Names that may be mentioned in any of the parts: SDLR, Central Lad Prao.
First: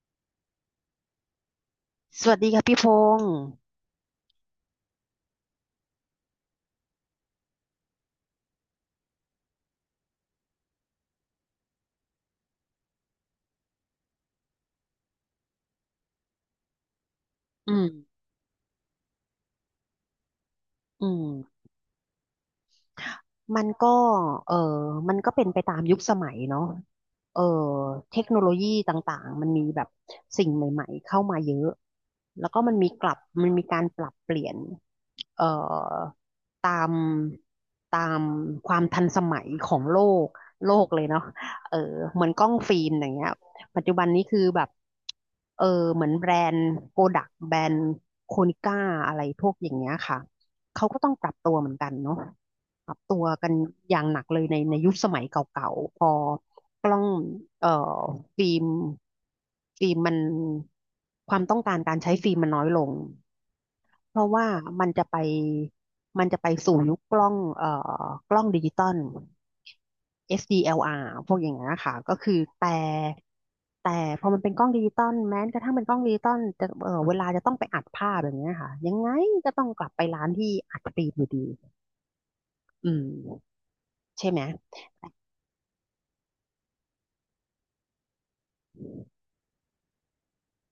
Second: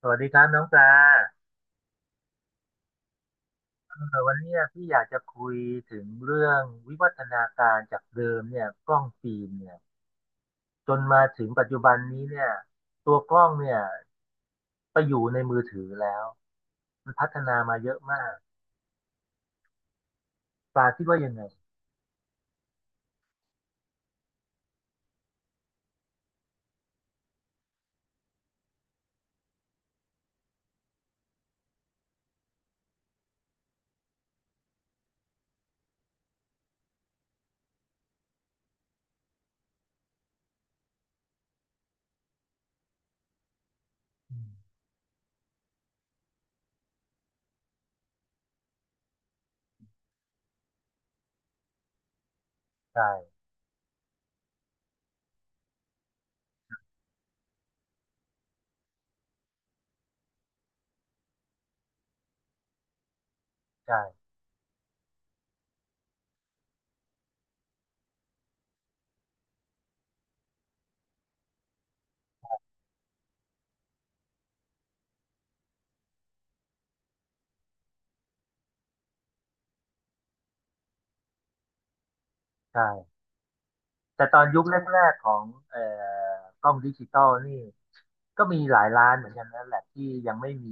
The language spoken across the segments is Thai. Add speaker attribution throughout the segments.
Speaker 1: สวัสดีครับน้องปลา
Speaker 2: สวัสดีค่ะพี่พงษ์
Speaker 1: เอวันนี้พี่อยากจะคุยถึงเรื่องวิวัฒนาการจากเดิมเนี่ยกล้องฟิล์มเนี่ยจนมาถึงปัจจุบันนี้เนี่ยตัวกล้องเนี่ยไปอยู่ในมือถือแล้วมันพัฒนา
Speaker 2: อื
Speaker 1: มาเยอะ
Speaker 2: ม
Speaker 1: มากปลาคิด
Speaker 2: อื
Speaker 1: ว่า
Speaker 2: ม
Speaker 1: ยังไง
Speaker 2: มันก็เออมันก็เป็นไปตามยุคสมัยเนาะเออเทคโนโลยีต่างๆมันมีแบบสิ่งใหม่ๆเข้ามาเยอะ แล้วก็มันมีกลับมันมีการปรับเปลี่ยนเอ่อตามตามความทันสมัยของโลกเลยเนาะเออเหมือนกล้องฟิล์มอย่างเงี้ยปัจจุบันนี้
Speaker 1: อื
Speaker 2: คือ
Speaker 1: ม
Speaker 2: แบบเออเหมือนแบรนด์โกดักแบรนด์โคนิก้าอะไรพวกอย่างเงี้ยค่ะ เขาก็ต้องปรับตัวเหมือนกันเนาะปรับ
Speaker 1: ใช่
Speaker 2: ตัวกันอย่างหนักเลยในยุคสมัยเก่าๆพอกล้องเอ่อฟิล์มมันความต้องการการใช้ฟิล์มมันน้อยลง
Speaker 1: ใช่
Speaker 2: เพราะว่ามันจะไปมันจะไปสู่ยุคกล้องกล้องดิจิตอล SDLR พวกอย่างเงี้ยค่ะก็คือแต่พอมันเป็นกล้องดิจิตอลแม้กระทั่งเป็นกล้องดิจิตอลจะเวลาจะต้องไปอัดภาพอย่างเงี้ยค่ะยังไงก็ต้องกลับไปร้านที่อัดฟิล์มอยู่ดีอืม
Speaker 1: ใช่ แต่
Speaker 2: ใช่
Speaker 1: ต
Speaker 2: ไห
Speaker 1: อ
Speaker 2: ม
Speaker 1: นยุคแรกๆของเอ่อกล้องดิจิตอลนี่ก็มีหลายร้านเหมือนกันนั่นแหละที่ยังไม่มี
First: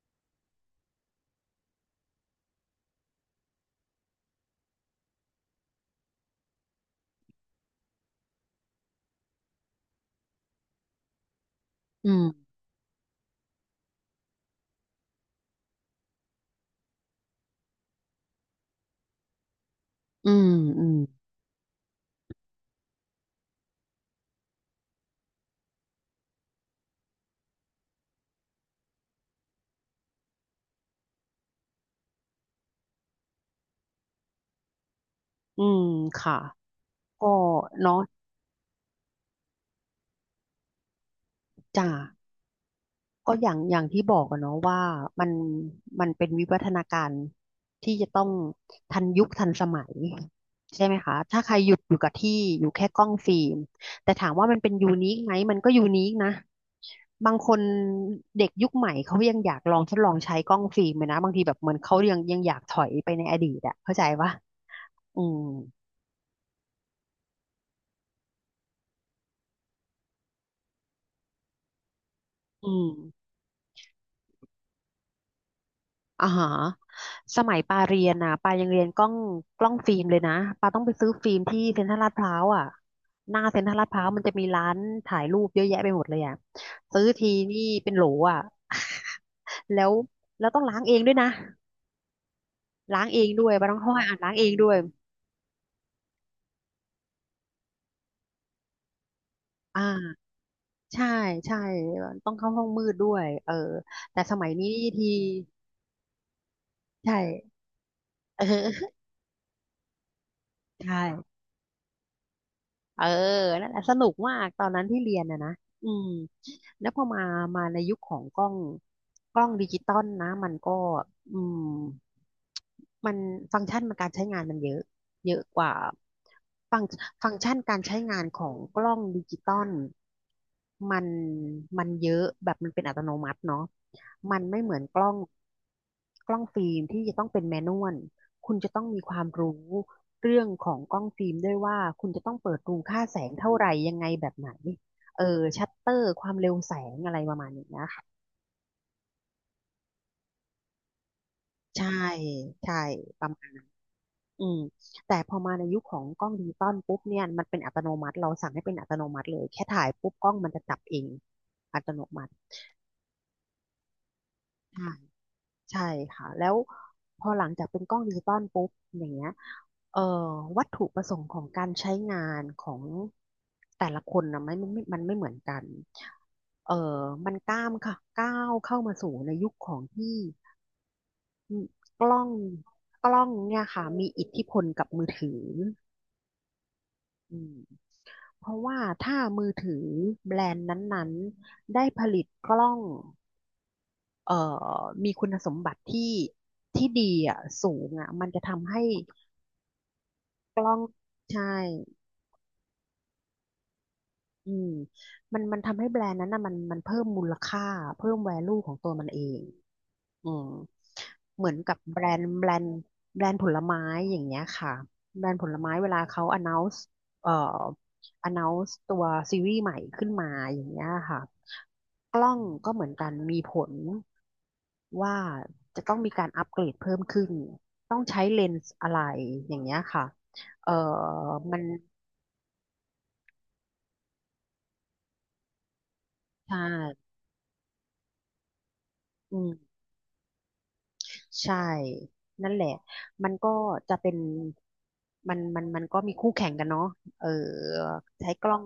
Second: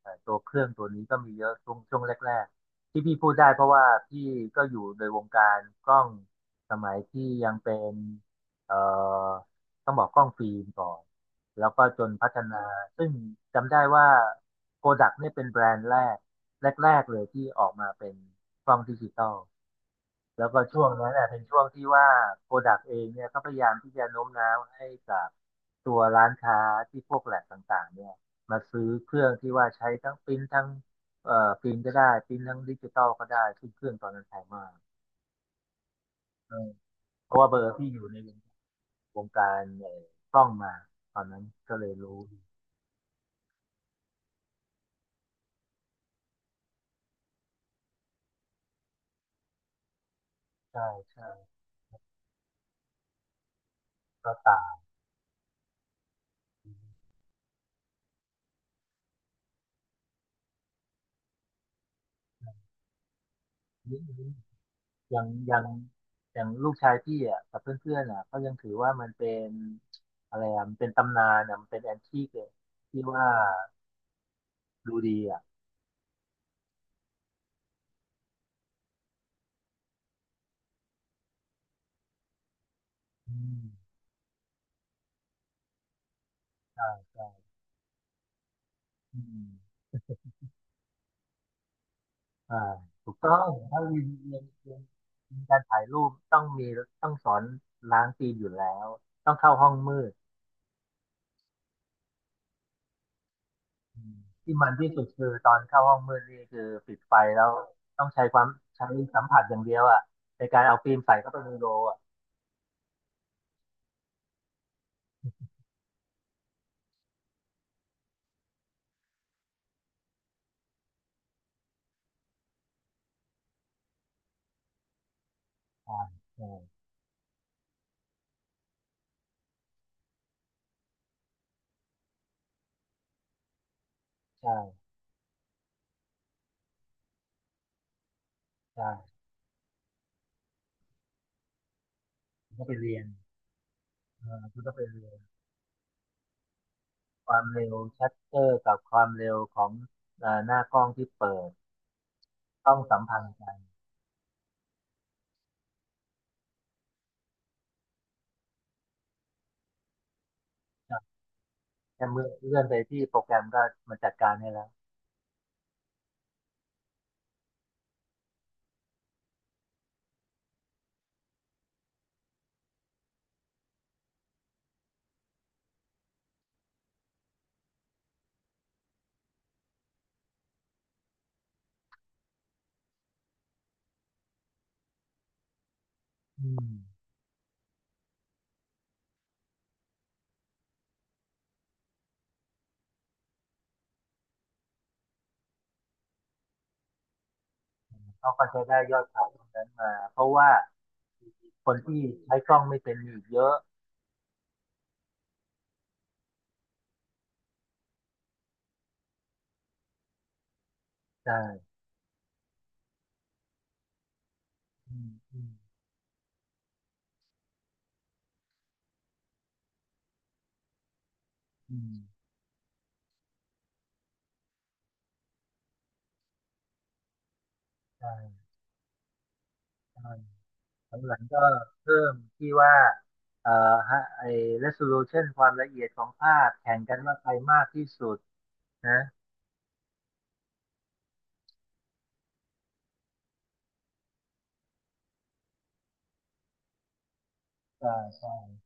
Speaker 1: ตัวเครื่องตัวนี้ก็มีเยอะช่วงแรกๆที่พี่พูดได้เพราะว่าพี่ก็อยู่ในวงการกล้องสมัยที่ยังเป็นเอ่อต้องบอกกล้องฟิล์มก่อนแล้วก็จ
Speaker 2: อื
Speaker 1: น
Speaker 2: ม
Speaker 1: พัฒนาซึ่งจำได้ว่าโ o ดักเนี่ยเป็นแบรนด์แรกแรกๆเลยที่ออกมาเป็นกล้องดิจิตอล
Speaker 2: อื
Speaker 1: แล้
Speaker 2: ม
Speaker 1: วก็ช่
Speaker 2: อื
Speaker 1: วง
Speaker 2: ม
Speaker 1: นั้นน่ะเป็นช่วงที่ว่าโปรดักต์เองเนี่ยก็พยายามที่จะโน้มน้าวให้กับตัวร้านค้าที่พวกแหลกต่างๆเนี่ยมาซื้อเครื่องที่ว่าใช้ทั้งปริ้นทั้งปริ้นก็ได้ปริ้นทั้งดิจิตอลก็ได้ซึ่งเครื่องตอนนั้นแพงมาก
Speaker 2: อืมค่ะ
Speaker 1: เออ
Speaker 2: ก็
Speaker 1: เพราะว่าเบอร์ที่
Speaker 2: เนาะ
Speaker 1: อยู่ในวงการกล้องมาตอนนั้นก็เล
Speaker 2: จ้า
Speaker 1: ยรู้
Speaker 2: ก็อย่างที่บอกอะเนาะว่ามันมันเป็นวิวัฒนาการที่จะต้องทันยุคทันสมัย
Speaker 1: ใช่
Speaker 2: ใช่ไหมคะ
Speaker 1: ใช่
Speaker 2: ถ้าใครหยุดอยู่กับที่อยู่แค่กล้องฟิล์มแต่ถา
Speaker 1: ก็
Speaker 2: มว่ามั
Speaker 1: ตา
Speaker 2: นเป็น
Speaker 1: ม
Speaker 2: ยูนิคไหมมันก็ยูนิคนะบางคนเด็กยุคใหม่เขายังอยากลองทดลองใช้กล้องฟิล์มเลยนะบางทีแบบเหมือนเขายังอยากถอยไปในอดีตอะเข้า
Speaker 1: นิด
Speaker 2: ใจ
Speaker 1: นึง
Speaker 2: ปะ
Speaker 1: อ
Speaker 2: อื
Speaker 1: ย่าง
Speaker 2: ม
Speaker 1: อย่างอย่างลูกชายพี่อ่ะกับเพื่อนๆอ่ะเขายังถือว่ามันเป็นอะไรอ่ะมันเป็นตำนานอ่ะมันเป็นแอนทีกเลย
Speaker 2: อื
Speaker 1: ที่
Speaker 2: ม
Speaker 1: ว่าดูดีอ่ะ
Speaker 2: อ่าฮะสมัยปาเรียนนะปายังเรียนกล้องฟิล์มเลยนะปาต้องไปซื้อฟิล์มที่เซ็นทรัลลาดพร้าวอ่ะ
Speaker 1: อื
Speaker 2: หน้าเซ็
Speaker 1: ม
Speaker 2: นทรัลลาดพร้าวมันจะมีร้านถ่ายรูปเยอะแยะไปหมดเลยอ่ะ
Speaker 1: ใช่
Speaker 2: ซื้อ
Speaker 1: ใช่
Speaker 2: ทีนี่เป็นโหลอ่ะ
Speaker 1: อื ม
Speaker 2: แล้วแล้วต้องล้างเองด้วยนะ
Speaker 1: อ่า
Speaker 2: ล้าง
Speaker 1: ถูก
Speaker 2: เอง
Speaker 1: ต้อ
Speaker 2: ด้
Speaker 1: ง
Speaker 2: วยปาต้อ
Speaker 1: ถ้า
Speaker 2: งเข้าห้อ
Speaker 1: เรี
Speaker 2: ง
Speaker 1: ยน
Speaker 2: อ่านล้า
Speaker 1: เรี
Speaker 2: ง
Speaker 1: ยน
Speaker 2: เองด้
Speaker 1: เรี
Speaker 2: ว
Speaker 1: ย
Speaker 2: ย
Speaker 1: นเรียนการถ่ายรูปต้องมีต้องสอนล้างฟิล์มอยู่แล้วต้องเข้าห้องมืด
Speaker 2: อ่าใช่ใช่ต้องเข้าห้องมืดด้วยเออ
Speaker 1: อืม
Speaker 2: แต่สมัย
Speaker 1: ที่มั
Speaker 2: นี้
Speaker 1: นที่สุ
Speaker 2: ที
Speaker 1: ดคือตอนเข้าห้องมืดนี่คือปิดไฟ
Speaker 2: ใช่
Speaker 1: แล้วต้องใช้ค
Speaker 2: เอ
Speaker 1: วาม
Speaker 2: อ
Speaker 1: ใช้สัมผัสอย่างเดียวอ่ะในการเอาฟิ
Speaker 2: ใช่
Speaker 1: ล์มใส่เข้าไปในโรลอ่ะ
Speaker 2: เออนั่นแหละสนุกมากตอนนั้นที่เรียนอะนะอืมแล้วพอมา มาในยุคของกล้องดิจิตอลนะมันก็อืมมันฟังก์ชันมันการใช้งานมันเยอะเยอะกว่า
Speaker 1: อ่าใช่
Speaker 2: ฟังฟังก์ชันการใช้งานของกล้องดิจิตอลมันมันเยอะแบบมันเป็นอัตโนมัติเนาะมัน
Speaker 1: ใช่
Speaker 2: ไม่เหมือนกล้องฟิล์มที่จะต้องเป็นแมนนวล คุณจะต้องมีค
Speaker 1: ใช่
Speaker 2: วามรู้เรื่องของกล้องฟิล์มด้วยว่าคุณจะต้อง
Speaker 1: มั
Speaker 2: เปิ
Speaker 1: น
Speaker 2: ด
Speaker 1: ก็ไป
Speaker 2: รู
Speaker 1: เรีย
Speaker 2: ค่า
Speaker 1: น
Speaker 2: แสงเท่าไหร่ยังไง
Speaker 1: เอ
Speaker 2: แบบ
Speaker 1: อมั
Speaker 2: ไหน
Speaker 1: นก็ไปเรียน
Speaker 2: เออชัตเตอร์ความเร็วแสงอะไร
Speaker 1: ค
Speaker 2: ประ
Speaker 1: วาม
Speaker 2: มาณ
Speaker 1: เร็
Speaker 2: นี้
Speaker 1: ว
Speaker 2: นะคะ
Speaker 1: ชัตเตอร์กับความเร็วของหน้ากล้องที่เปิด
Speaker 2: ใช่
Speaker 1: ต้
Speaker 2: ใช่
Speaker 1: องสัมพัน
Speaker 2: ประ
Speaker 1: ธ์
Speaker 2: มา
Speaker 1: กั
Speaker 2: ณ
Speaker 1: น
Speaker 2: อืมแต่พอมาในยุคของกล้องดิจิตอลปุ๊บเนี่ยมันเป็นอัตโนมัติเราสั่งให้เป็นอัตโนมัติเลยแค่ถ่ายปุ๊บกล้องมันจะจับ
Speaker 1: ค
Speaker 2: เอ
Speaker 1: รับ
Speaker 2: งอัตโน
Speaker 1: แค่เมื่
Speaker 2: มั
Speaker 1: อ
Speaker 2: ติ
Speaker 1: เลื่อนไปที่โปรแกรมก็มันจัดการให้แล้ว
Speaker 2: ใช่ค่ะแล้วพอหลังจากเป็นกล้องดิจิตอลปุ๊บอย่างเงี้ยเอ่อวัตถุประสงค์ของการใช้งานของแต่ละคนนะไม่มันไม่เหมือนกันเอ่อมันก้าวเข้ามาสู่ในยุคของที่กล้องเนี่ยค่ะมีอิทธิพลกับมือถือ
Speaker 1: อืม
Speaker 2: อืมเพราะว่าถ้ามือถือแบรนด์นั้นๆได้ผลิตกล้องเอ่อมีคุณสมบัติที่ดีอ่ะสูงอ่ะมัน
Speaker 1: เขา
Speaker 2: จะ
Speaker 1: ก็จะ
Speaker 2: ทำ
Speaker 1: ได้
Speaker 2: ให้
Speaker 1: ยอดขายตรงนั้นมา เพราะว่า
Speaker 2: กล้องใช่
Speaker 1: คนที่ใช้กล้องไม่เป็นมีอีกเยอะ
Speaker 2: อืมมันทำให้แบรนด์นั้นนะมันเพิ่มมูลค่าเพิ่มแวลูของตัวมันเองอืม
Speaker 1: ใ
Speaker 2: เหมือนกั
Speaker 1: ช่
Speaker 2: บแบรนด์ผลไม้อย่างเงี้ยค่ะ
Speaker 1: อืม
Speaker 2: แบรน
Speaker 1: อื
Speaker 2: ด์ผ
Speaker 1: ม
Speaker 2: ลไม้เวลาเขา announce เอ่อ announce ตัวซีรีส์ใหม่ขึ้นมาอย่างเงี้ยค่ะ
Speaker 1: อืม
Speaker 2: กล้องก็เหมือนกันมีผลว่าจะต้องมีการอัปเกรดเพิ่มขึ้นต้อง
Speaker 1: ใช่
Speaker 2: ใช้เลนส์อะไรอย่างเงี้ย
Speaker 1: ใช
Speaker 2: ค่ะเอ่อ
Speaker 1: ่หลังๆก็
Speaker 2: มัน
Speaker 1: เพิ่มที่ว่าเอ่อฮะไอ้ resolution ความละเอียดของภาพ
Speaker 2: ใช่
Speaker 1: แข่งกันว่าใครมากที่สุดนะ
Speaker 2: อืมใช่นั่นแหละมันก็จะเป็นมันก็มีคู่แข่งกันเนาะเออ
Speaker 1: ใช่ใช่
Speaker 2: ใช้กล้อง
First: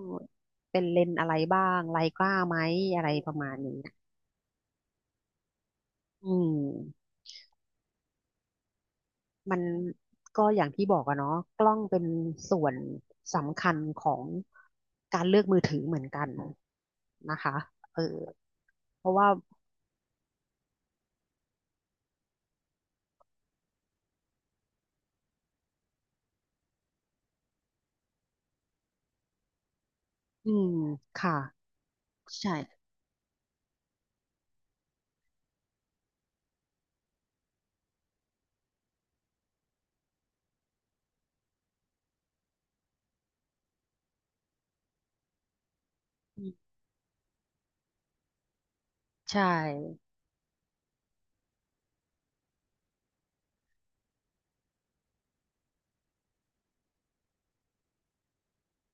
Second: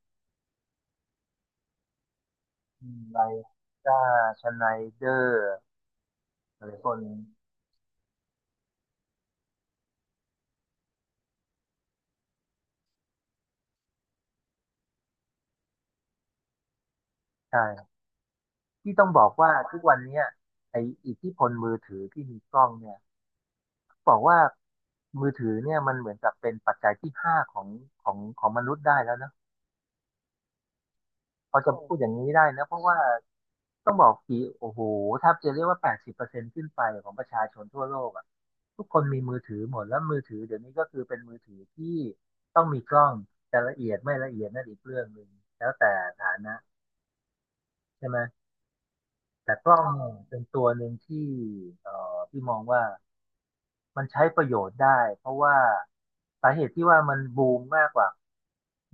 Speaker 2: เป็นเลนส์อะไรบ้างไรกล้าไหม
Speaker 1: อืม
Speaker 2: อะไร
Speaker 1: ไล
Speaker 2: ประมาณนี้
Speaker 1: ซ่าชไนเดอร์
Speaker 2: อืม
Speaker 1: หรือคน
Speaker 2: มันก็อย่างที่บอกอะเนาะกล้องเป็นส่วนสำคัญของการเลือกมือถือเหมือนกันนะคะ
Speaker 1: ใช่
Speaker 2: เออ
Speaker 1: ที่
Speaker 2: เพ
Speaker 1: ต้อง
Speaker 2: ราะ
Speaker 1: บอ
Speaker 2: ว่า
Speaker 1: กว่าทุกวันเนี้ยไออิทธิพลมือถือที่มีกล้องเนี่ยบอกว่ามือถือเนี่ยมันเหมือนกับเป็นปัจจัยที่ห้าของของมนุษย์ได้แล้วนะ
Speaker 2: อืมค่ะ
Speaker 1: พอจะพูดอย่างนี้ได้
Speaker 2: ใช่
Speaker 1: นะเพราะว่าต้องบอกกี่โอ้โหแทบจะเรียกว่า80%ขึ้นไปของประชาชนทั่วโลกอ่ะทุกคนมีมือถือหมดแล้วมือถือเดี๋ยวนี้ก็คือเป็นมือถือที่ต้องมีกล้องแต่ละเอียดไม่ละเอียดนั่นอีกเรื่องหนึ่งแล้วแต่ฐา
Speaker 2: อื
Speaker 1: นะ
Speaker 2: ม
Speaker 1: ใช่ไหม
Speaker 2: ใช่
Speaker 1: แต่กล้องเป็นตัวหนึ่งที่พี่มองว่ามันใช้ประโยชน์ได้เพราะว่าสาเหตุที่ว่ามันบูมมากกว่า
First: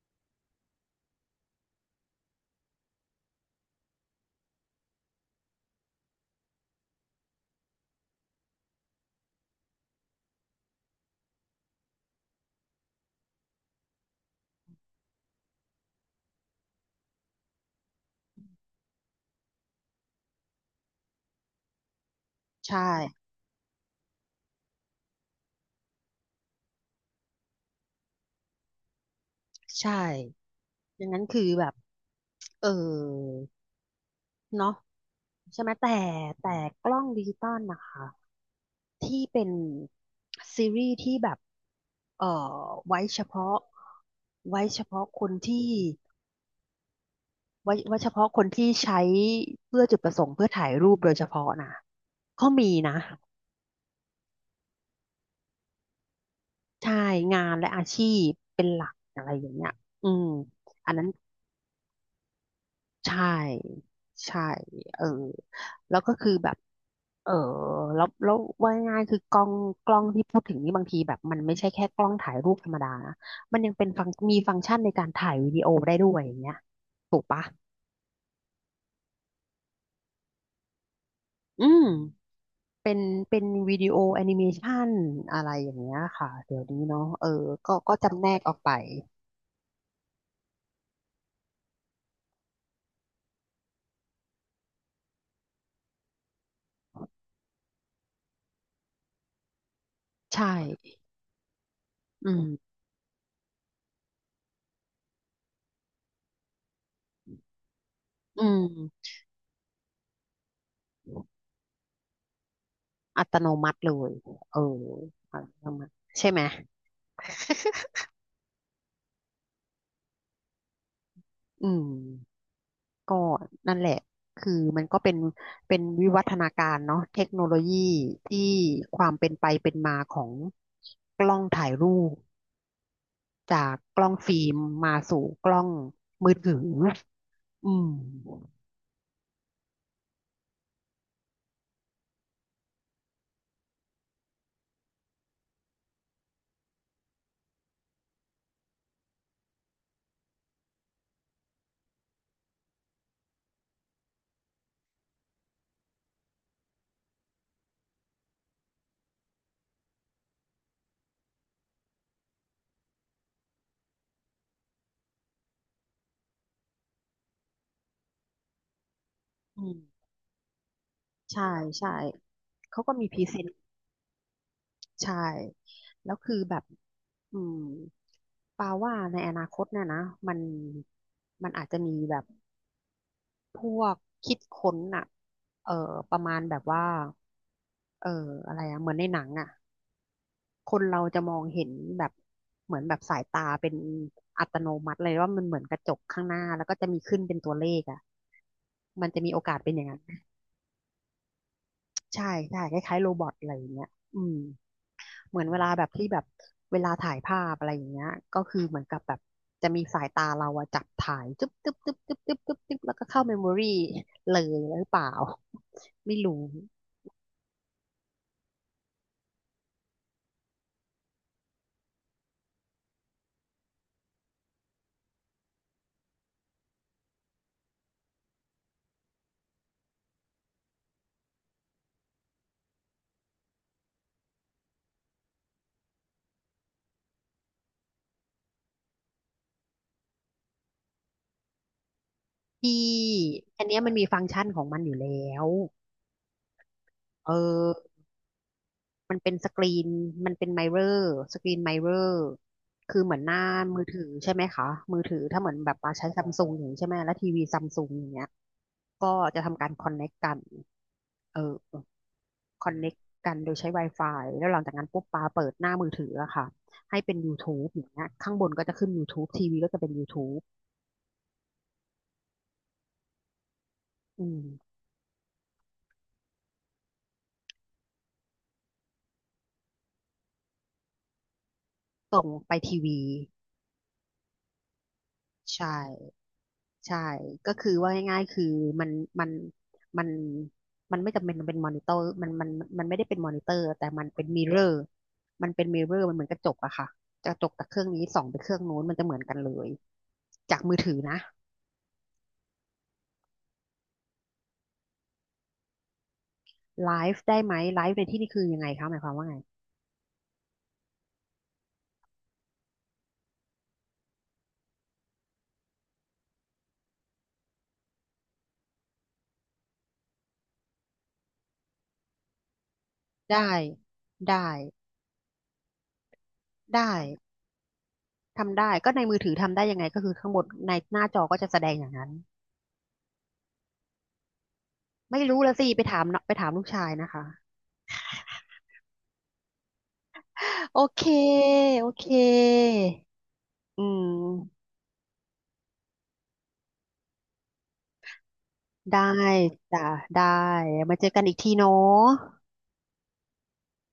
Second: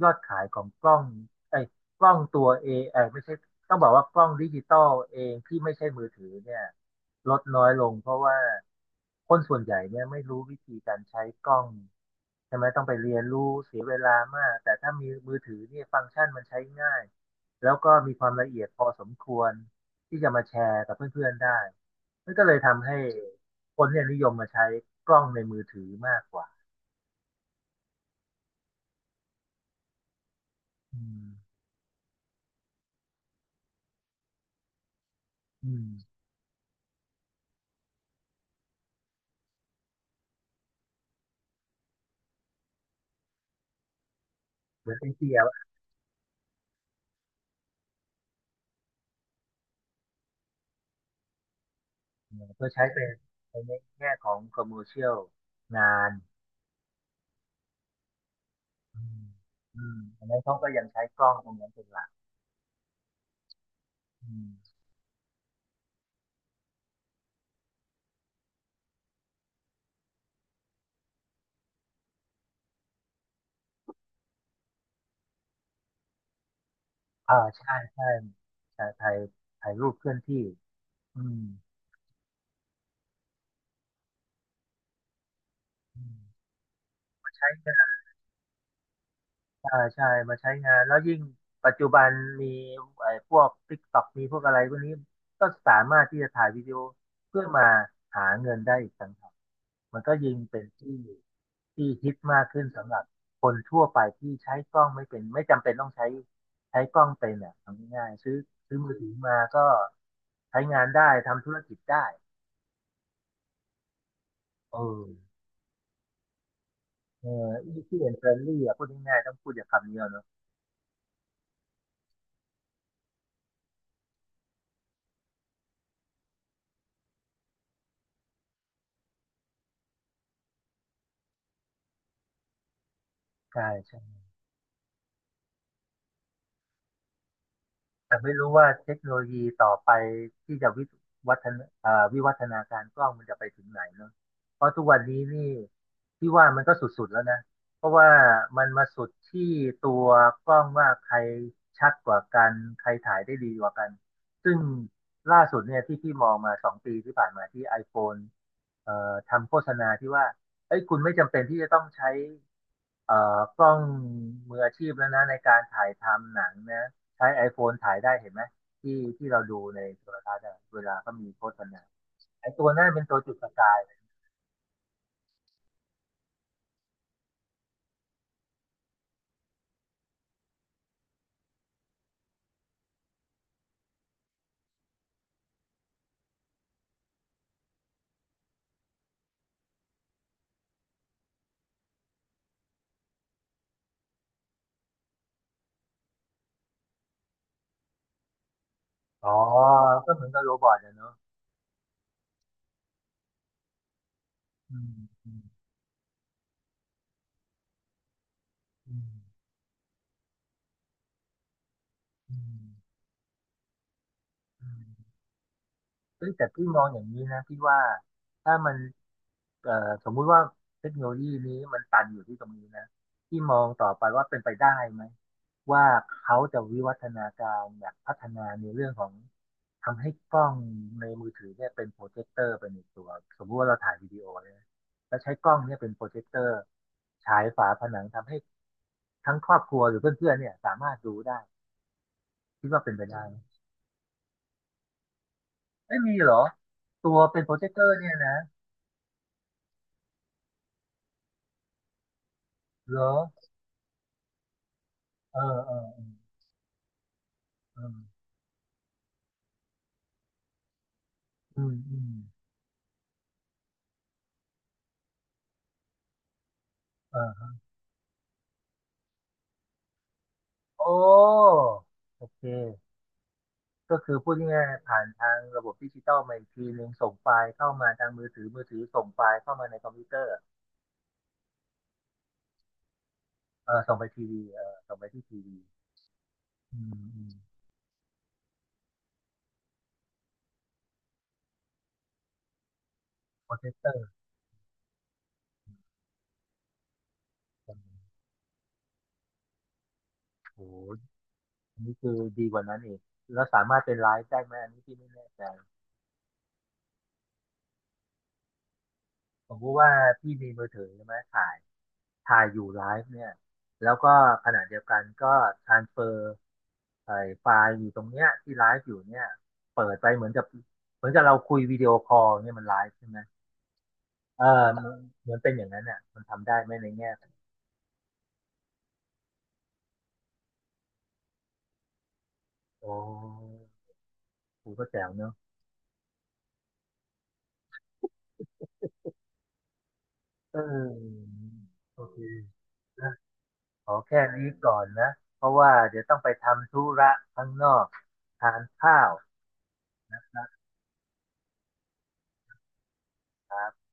Speaker 1: ยอดขายของกล้องไอ้ยกล้องตัวเอไอไม่ใช่ต้องบอกว่ากล้องดิจิตอลเองที่ไม่ใช่มือถือเนี่ยลดน้อยลงเพราะว่าคนส่วนใหญ่เนี่ยไม่รู้วิธีการใช้กล้อง ใช่ไหมต้องไปเรียนรู้เสียเวลามากแต่ถ้ามีมือถือเนี่ยฟังก์ชันมันใช้ง่ายแล้วก็มีความละเอียดพอสมควรที่จะมาแชร์กับเพื่อนๆได้มันก็เลย
Speaker 2: ใช่
Speaker 1: ทำให้คนเนี่ยนิยมมาใช้กล้องในมือถือมากกว่า
Speaker 2: ใช่
Speaker 1: อื
Speaker 2: ดังนั้
Speaker 1: ม
Speaker 2: นคือแบบเออ เนาะใช่ไหม
Speaker 1: อืม
Speaker 2: แต่กล้องดิจิตอลนะคะที่เป็นซีรีส์ที่แบบเอ่ไว้เฉพาะไว้เฉ
Speaker 1: เหมือน
Speaker 2: พาะ
Speaker 1: เป็น
Speaker 2: คน
Speaker 1: เดียว
Speaker 2: ที่ไว้ไว้เฉพาะคนที่ใช้เพื่อจุดประสงค์เพื่อถ่ายรูปโดยเฉพาะนะก็
Speaker 1: เพื่อ
Speaker 2: มี
Speaker 1: ใช้
Speaker 2: นะ
Speaker 1: เป็นในแง่ของคอมเมอร์เชียลงาน
Speaker 2: ใช่งานและอาชีพเป็นหลัก
Speaker 1: อื
Speaker 2: อะ
Speaker 1: ม
Speaker 2: ไรอย่างเงี้ย
Speaker 1: อืม
Speaker 2: อื
Speaker 1: อั
Speaker 2: ม
Speaker 1: นนั้นเขาก็ยัง
Speaker 2: อัน
Speaker 1: ใช้
Speaker 2: นั้น
Speaker 1: กล้องตรงนั้นเป็นหลัก
Speaker 2: ใช่
Speaker 1: อื
Speaker 2: ใช่
Speaker 1: ม
Speaker 2: เออแล้วก็คือแบบเออแล้วว่าง่ายๆคือกล้องที่พูดถึงนี่บางทีแบบมันไม่ใช่แค่กล้องถ่ายรูปธรรมดานะมันยังเป็นฟังมีฟังก์ชันในการถ่ายวิดีโอได้ด้วยอย่างเงี้ยถูก
Speaker 1: อ่า
Speaker 2: ปะ
Speaker 1: ใช่ใช่ใช่ถ่ายถ่ายรูปเคลื่อนที่อืม
Speaker 2: อืมเป็นเป็นวิดีโอแอนิเมชันอะไรอย่างเงี้ย
Speaker 1: อืม
Speaker 2: ค่ะเดี๋ยวนี้เนาะเออ
Speaker 1: ใช้
Speaker 2: ก็
Speaker 1: ง
Speaker 2: ก็จำแนกออกไป
Speaker 1: ใช่ใช่มาใช้งานแล้วยิ่งปัจจุบันมีไอ้พวก TikTok มีพวกอะไรพวกนี้ก็สามารถที่จะถ่ายวิดีโอเพื่อมาหาเงินได้อีกต่างหากมันก็ยิ่ง
Speaker 2: ใช
Speaker 1: เป็นที่
Speaker 2: ่
Speaker 1: ที่ฮิต
Speaker 2: อื
Speaker 1: มากขึ้น
Speaker 2: ม
Speaker 1: สำหรับคนทั่วไปที่ใช้กล้องไม่เป็นไม่จำเป็นต้องใช้ใช้กล้องเป็นเนี่ยทำง่ายๆซื้อ
Speaker 2: อืม
Speaker 1: ซื้อมือถือมาก็ใช้งานได้ทำธุรกิจได้
Speaker 2: อัตโนมัติเลยเออ
Speaker 1: เออ
Speaker 2: อัตโนมัติใช่ไหม
Speaker 1: เออ easy and friendly อ่ะพูดง่ายๆต้องพูดอย่างคำนี้อะเนอะ
Speaker 2: อืม ก็นั่นแหละคือมันก็เป็นวิวัฒนาการเนาะเทคโนโลยีที่ความเป็นไปเป็นมาของกล้องถ่ายรูป
Speaker 1: ใช่
Speaker 2: จากก
Speaker 1: ใช่
Speaker 2: ล้องฟิล์มมาสู่กล้องมือถืออืม
Speaker 1: แต่ไม่รู้ว่าเทคโนโลยีต่อไปที่จะวิวัฒนาวิวัฒนาการกล้องมันจะไปถึงไหนเนาะเพราะทุกวันนี้นี่ที่ว่ามันก็สุดๆแล้วนะ เพราะว่ามันมาสุดที่ตัวกล้องว่าใครชัดกว่ากันใครถ่ายได้ดีกว่ากัน ซึ่งล่าสุดเนี่ยที่พี่มองมา2 ปีที่ผ่านมาที่ iPhone ทำโฆษณาที่ว่าเอ้ยคุณไม่จำเป็นที่จะต้องใช้กล้องมืออาชีพแล้วนะในการถ่ายทำหนังนะ ใช้ iPhone ถ่ายได้เห็นไหมที่ที่เราดู
Speaker 2: อืม
Speaker 1: ในโทรทัศน์อะเวลาก็มีโฆ
Speaker 2: ใช่
Speaker 1: ษณา
Speaker 2: ใช่
Speaker 1: ไอ้ตัว
Speaker 2: เขา
Speaker 1: นั้น
Speaker 2: ก็
Speaker 1: เป็น
Speaker 2: มีพ
Speaker 1: ตัว
Speaker 2: รี
Speaker 1: จุ
Speaker 2: เซ
Speaker 1: ดป
Speaker 2: น
Speaker 1: ระ
Speaker 2: ต์
Speaker 1: กายเลย
Speaker 2: ใช่แล้วคือแบบอืมปาว่าในอนาคตเนี่ยนะมันมันอาจจะมีแบบ พวกคิดค้นอะเออประมาณแบบว่าเอออะไรอะเหมือนในหนังอะคนเราจะมองเห็นแบบเหมือนแบบสายตาเป็นอัตโนมัติเลยว่ามันเหมือนกระจกข้างหน้าแล้วก็จะมีขึ้นเป็นตัวเลขอะมันจะมี
Speaker 1: อ๋อ
Speaker 2: โอกาสเป็นอย่างนั้น
Speaker 1: ก็เหมือนกับโรบอทอะเนอะ
Speaker 2: ใช่ใช่คล้ายๆโรบอทอะไรอย่างเงี้ยอืม
Speaker 1: อืมอื
Speaker 2: เหมื
Speaker 1: ม
Speaker 2: อนเวลาแบบที่แบบเวลาถ่ายภาพอะไรอย่างเงี้ยก็คือเหมือน
Speaker 1: อื
Speaker 2: กับแบบ
Speaker 1: ม
Speaker 2: จะมีสายตาเราอะจับถ่ายจึ๊บจึ๊บจึ๊บจึ๊บ
Speaker 1: อื
Speaker 2: จึ๊บจึ๊บ
Speaker 1: ม
Speaker 2: จึ๊บแล้วก็เข้าเมมโมรี่เลย
Speaker 1: อื
Speaker 2: หรือเปล่า
Speaker 1: ม
Speaker 2: ไม่
Speaker 1: เฮ้ย
Speaker 2: รู้
Speaker 1: แต่พี่มองอย่างนี้นะพี่ว่าถ้ามัน เอ่อสมมุติว่าเทคโนโลยีนี้มันตันอยู่ที่ตรงนี้นะที่มองต่อไปว่าเป็นไปได้ไหมว่าเขาจะวิวัฒนาการอยากพัฒนาในเรื่องของทำให้กล้องในมือถือเนี่ยเป็นโปรเจคเตอร์ไปในตัวสมมุติว่าเราถ่ายวิดีโอเนี่ยนะแล้วใช้กล้องเนี่ยเป็นโปรเจคเตอร์ฉายฝาผนังทำให้ทั้งครอบครัวหรือเพื่อนๆเนี่ยสามารถดูได้คิดว่า
Speaker 2: ที่
Speaker 1: เป็นไปได้ไหม
Speaker 2: อันเนี้ยมันมีฟังก์ชันของมันอยู่แล้ว
Speaker 1: ไม่มีเหรอตัว
Speaker 2: เออ
Speaker 1: เป็นโปรเจคเตอร์เนี่ยนะ
Speaker 2: มันเป็นสกรีนมันเป็นไมเรอร์สกรีนไมเรอร์
Speaker 1: เหร
Speaker 2: คือ
Speaker 1: อ
Speaker 2: เหมือนหน้ามือถือใช่ไหมคะมือถือ
Speaker 1: เอ
Speaker 2: ถ้าเหมือน
Speaker 1: อเอ
Speaker 2: แบบ
Speaker 1: อ
Speaker 2: เรา
Speaker 1: เอ
Speaker 2: ใช้
Speaker 1: อ
Speaker 2: ซัมซุงอย่างนี้ใช่ไหมแล้วทีวีซัม
Speaker 1: เอ
Speaker 2: ซุง
Speaker 1: อ
Speaker 2: อย่างเงี้ยก็จะทำการคอนเน็กกันเออ
Speaker 1: อืมอืม
Speaker 2: คอนเน็กกันโดยใช้ Wi-Fi แล้วหลังจากนั้นปุ๊บปาเปิดหน้ามือถืออะค่ะให้เป็น
Speaker 1: เออ
Speaker 2: YouTube อย่างเงี้ยข้างบนก็จะขึ้น YouTube ทีวีก็จะเป็น YouTube
Speaker 1: โอ้โอเคก็คือ
Speaker 2: อื
Speaker 1: พูด
Speaker 2: ม
Speaker 1: ง่ายๆผ่านทางระบบดิจิตอลมาอีกทีนึงส่งไฟล์เข้ามาทางมือถือมือถือส่งไฟล์เข้ามาในคอมพิวเตอร์
Speaker 2: ส่งไปทีวี
Speaker 1: เออส่งไปทีวีเออส่งไปที่ทีวี
Speaker 2: ใช่
Speaker 1: อื
Speaker 2: ใช่
Speaker 1: มอืม
Speaker 2: ก็คือว่าง่ายๆคือมันมันมันมันไม่จำเป็นมันเป็นมอนิเตอร์มันไม่ได้เป็นมอนิ
Speaker 1: โป
Speaker 2: เตอ
Speaker 1: รเจ
Speaker 2: ร์
Speaker 1: ค
Speaker 2: แต่
Speaker 1: เตอ
Speaker 2: มั
Speaker 1: ร์
Speaker 2: นเป็นมิเรอร์มันเป็นมิเรอร์มันเหมือนกระจกอะค่ะกระจกจากเครื่องนี้ส่องไปเครื่องโน้นมันจะเหมือนกันเลยจาก
Speaker 1: โอ้โห
Speaker 2: มือถือนะ
Speaker 1: อันนี้คือดีกว่านั้นอีกแล้วสามารถเป็นไลฟ์ได้ไหมอันนี้พี่ไม่แน่ใจ
Speaker 2: ไลฟ์ได้ไหมไลฟ์ในที่นี่คือยังไงคะหมายความว่าไง
Speaker 1: ผมรู้ว่าพี่มีมือถือใช่ไหมถ่าย ถ่ายอยู่ไลฟ์เนี่ยแล้วก็ขณะเดียวกันก็ทรานเฟอร์ไอ้ไฟล์อยู่ตรงเนี้ยที่ไลฟ์อยู่เนี่ยเปิดไปเหมือนกับเหมือนกับเราคุยวิดีโอคอลเนี่ยมันไลฟ์ใช่ไหม
Speaker 2: ได้ได้
Speaker 1: เออมันเหมือนเป็นอย่างนั้นเนี่ยมันทำได้ไหมใน
Speaker 2: ได้
Speaker 1: แง่ของ
Speaker 2: ทำได้ก็ในมือถือทำได้ยังไงก็คือข้างบนในหน้าจอก็จะแสดงอย่างนั้น
Speaker 1: โอ้กูก็แจ๋ว
Speaker 2: ไม่
Speaker 1: เนอะ
Speaker 2: รู้ละสิไปถามลูกชายนะคะ
Speaker 1: เอ
Speaker 2: โอเค
Speaker 1: อ
Speaker 2: โอ
Speaker 1: โอ
Speaker 2: เค
Speaker 1: เคนะ
Speaker 2: อื
Speaker 1: ขอแค่นี้
Speaker 2: ม
Speaker 1: ก่อนนะเพราะว่าเดี๋ยวต้องไปทำธุระข้างนอกทาน
Speaker 2: ได้
Speaker 1: ข้าว
Speaker 2: จ้ะได้มาเจอกันอีกทีเนาะ
Speaker 1: ครับ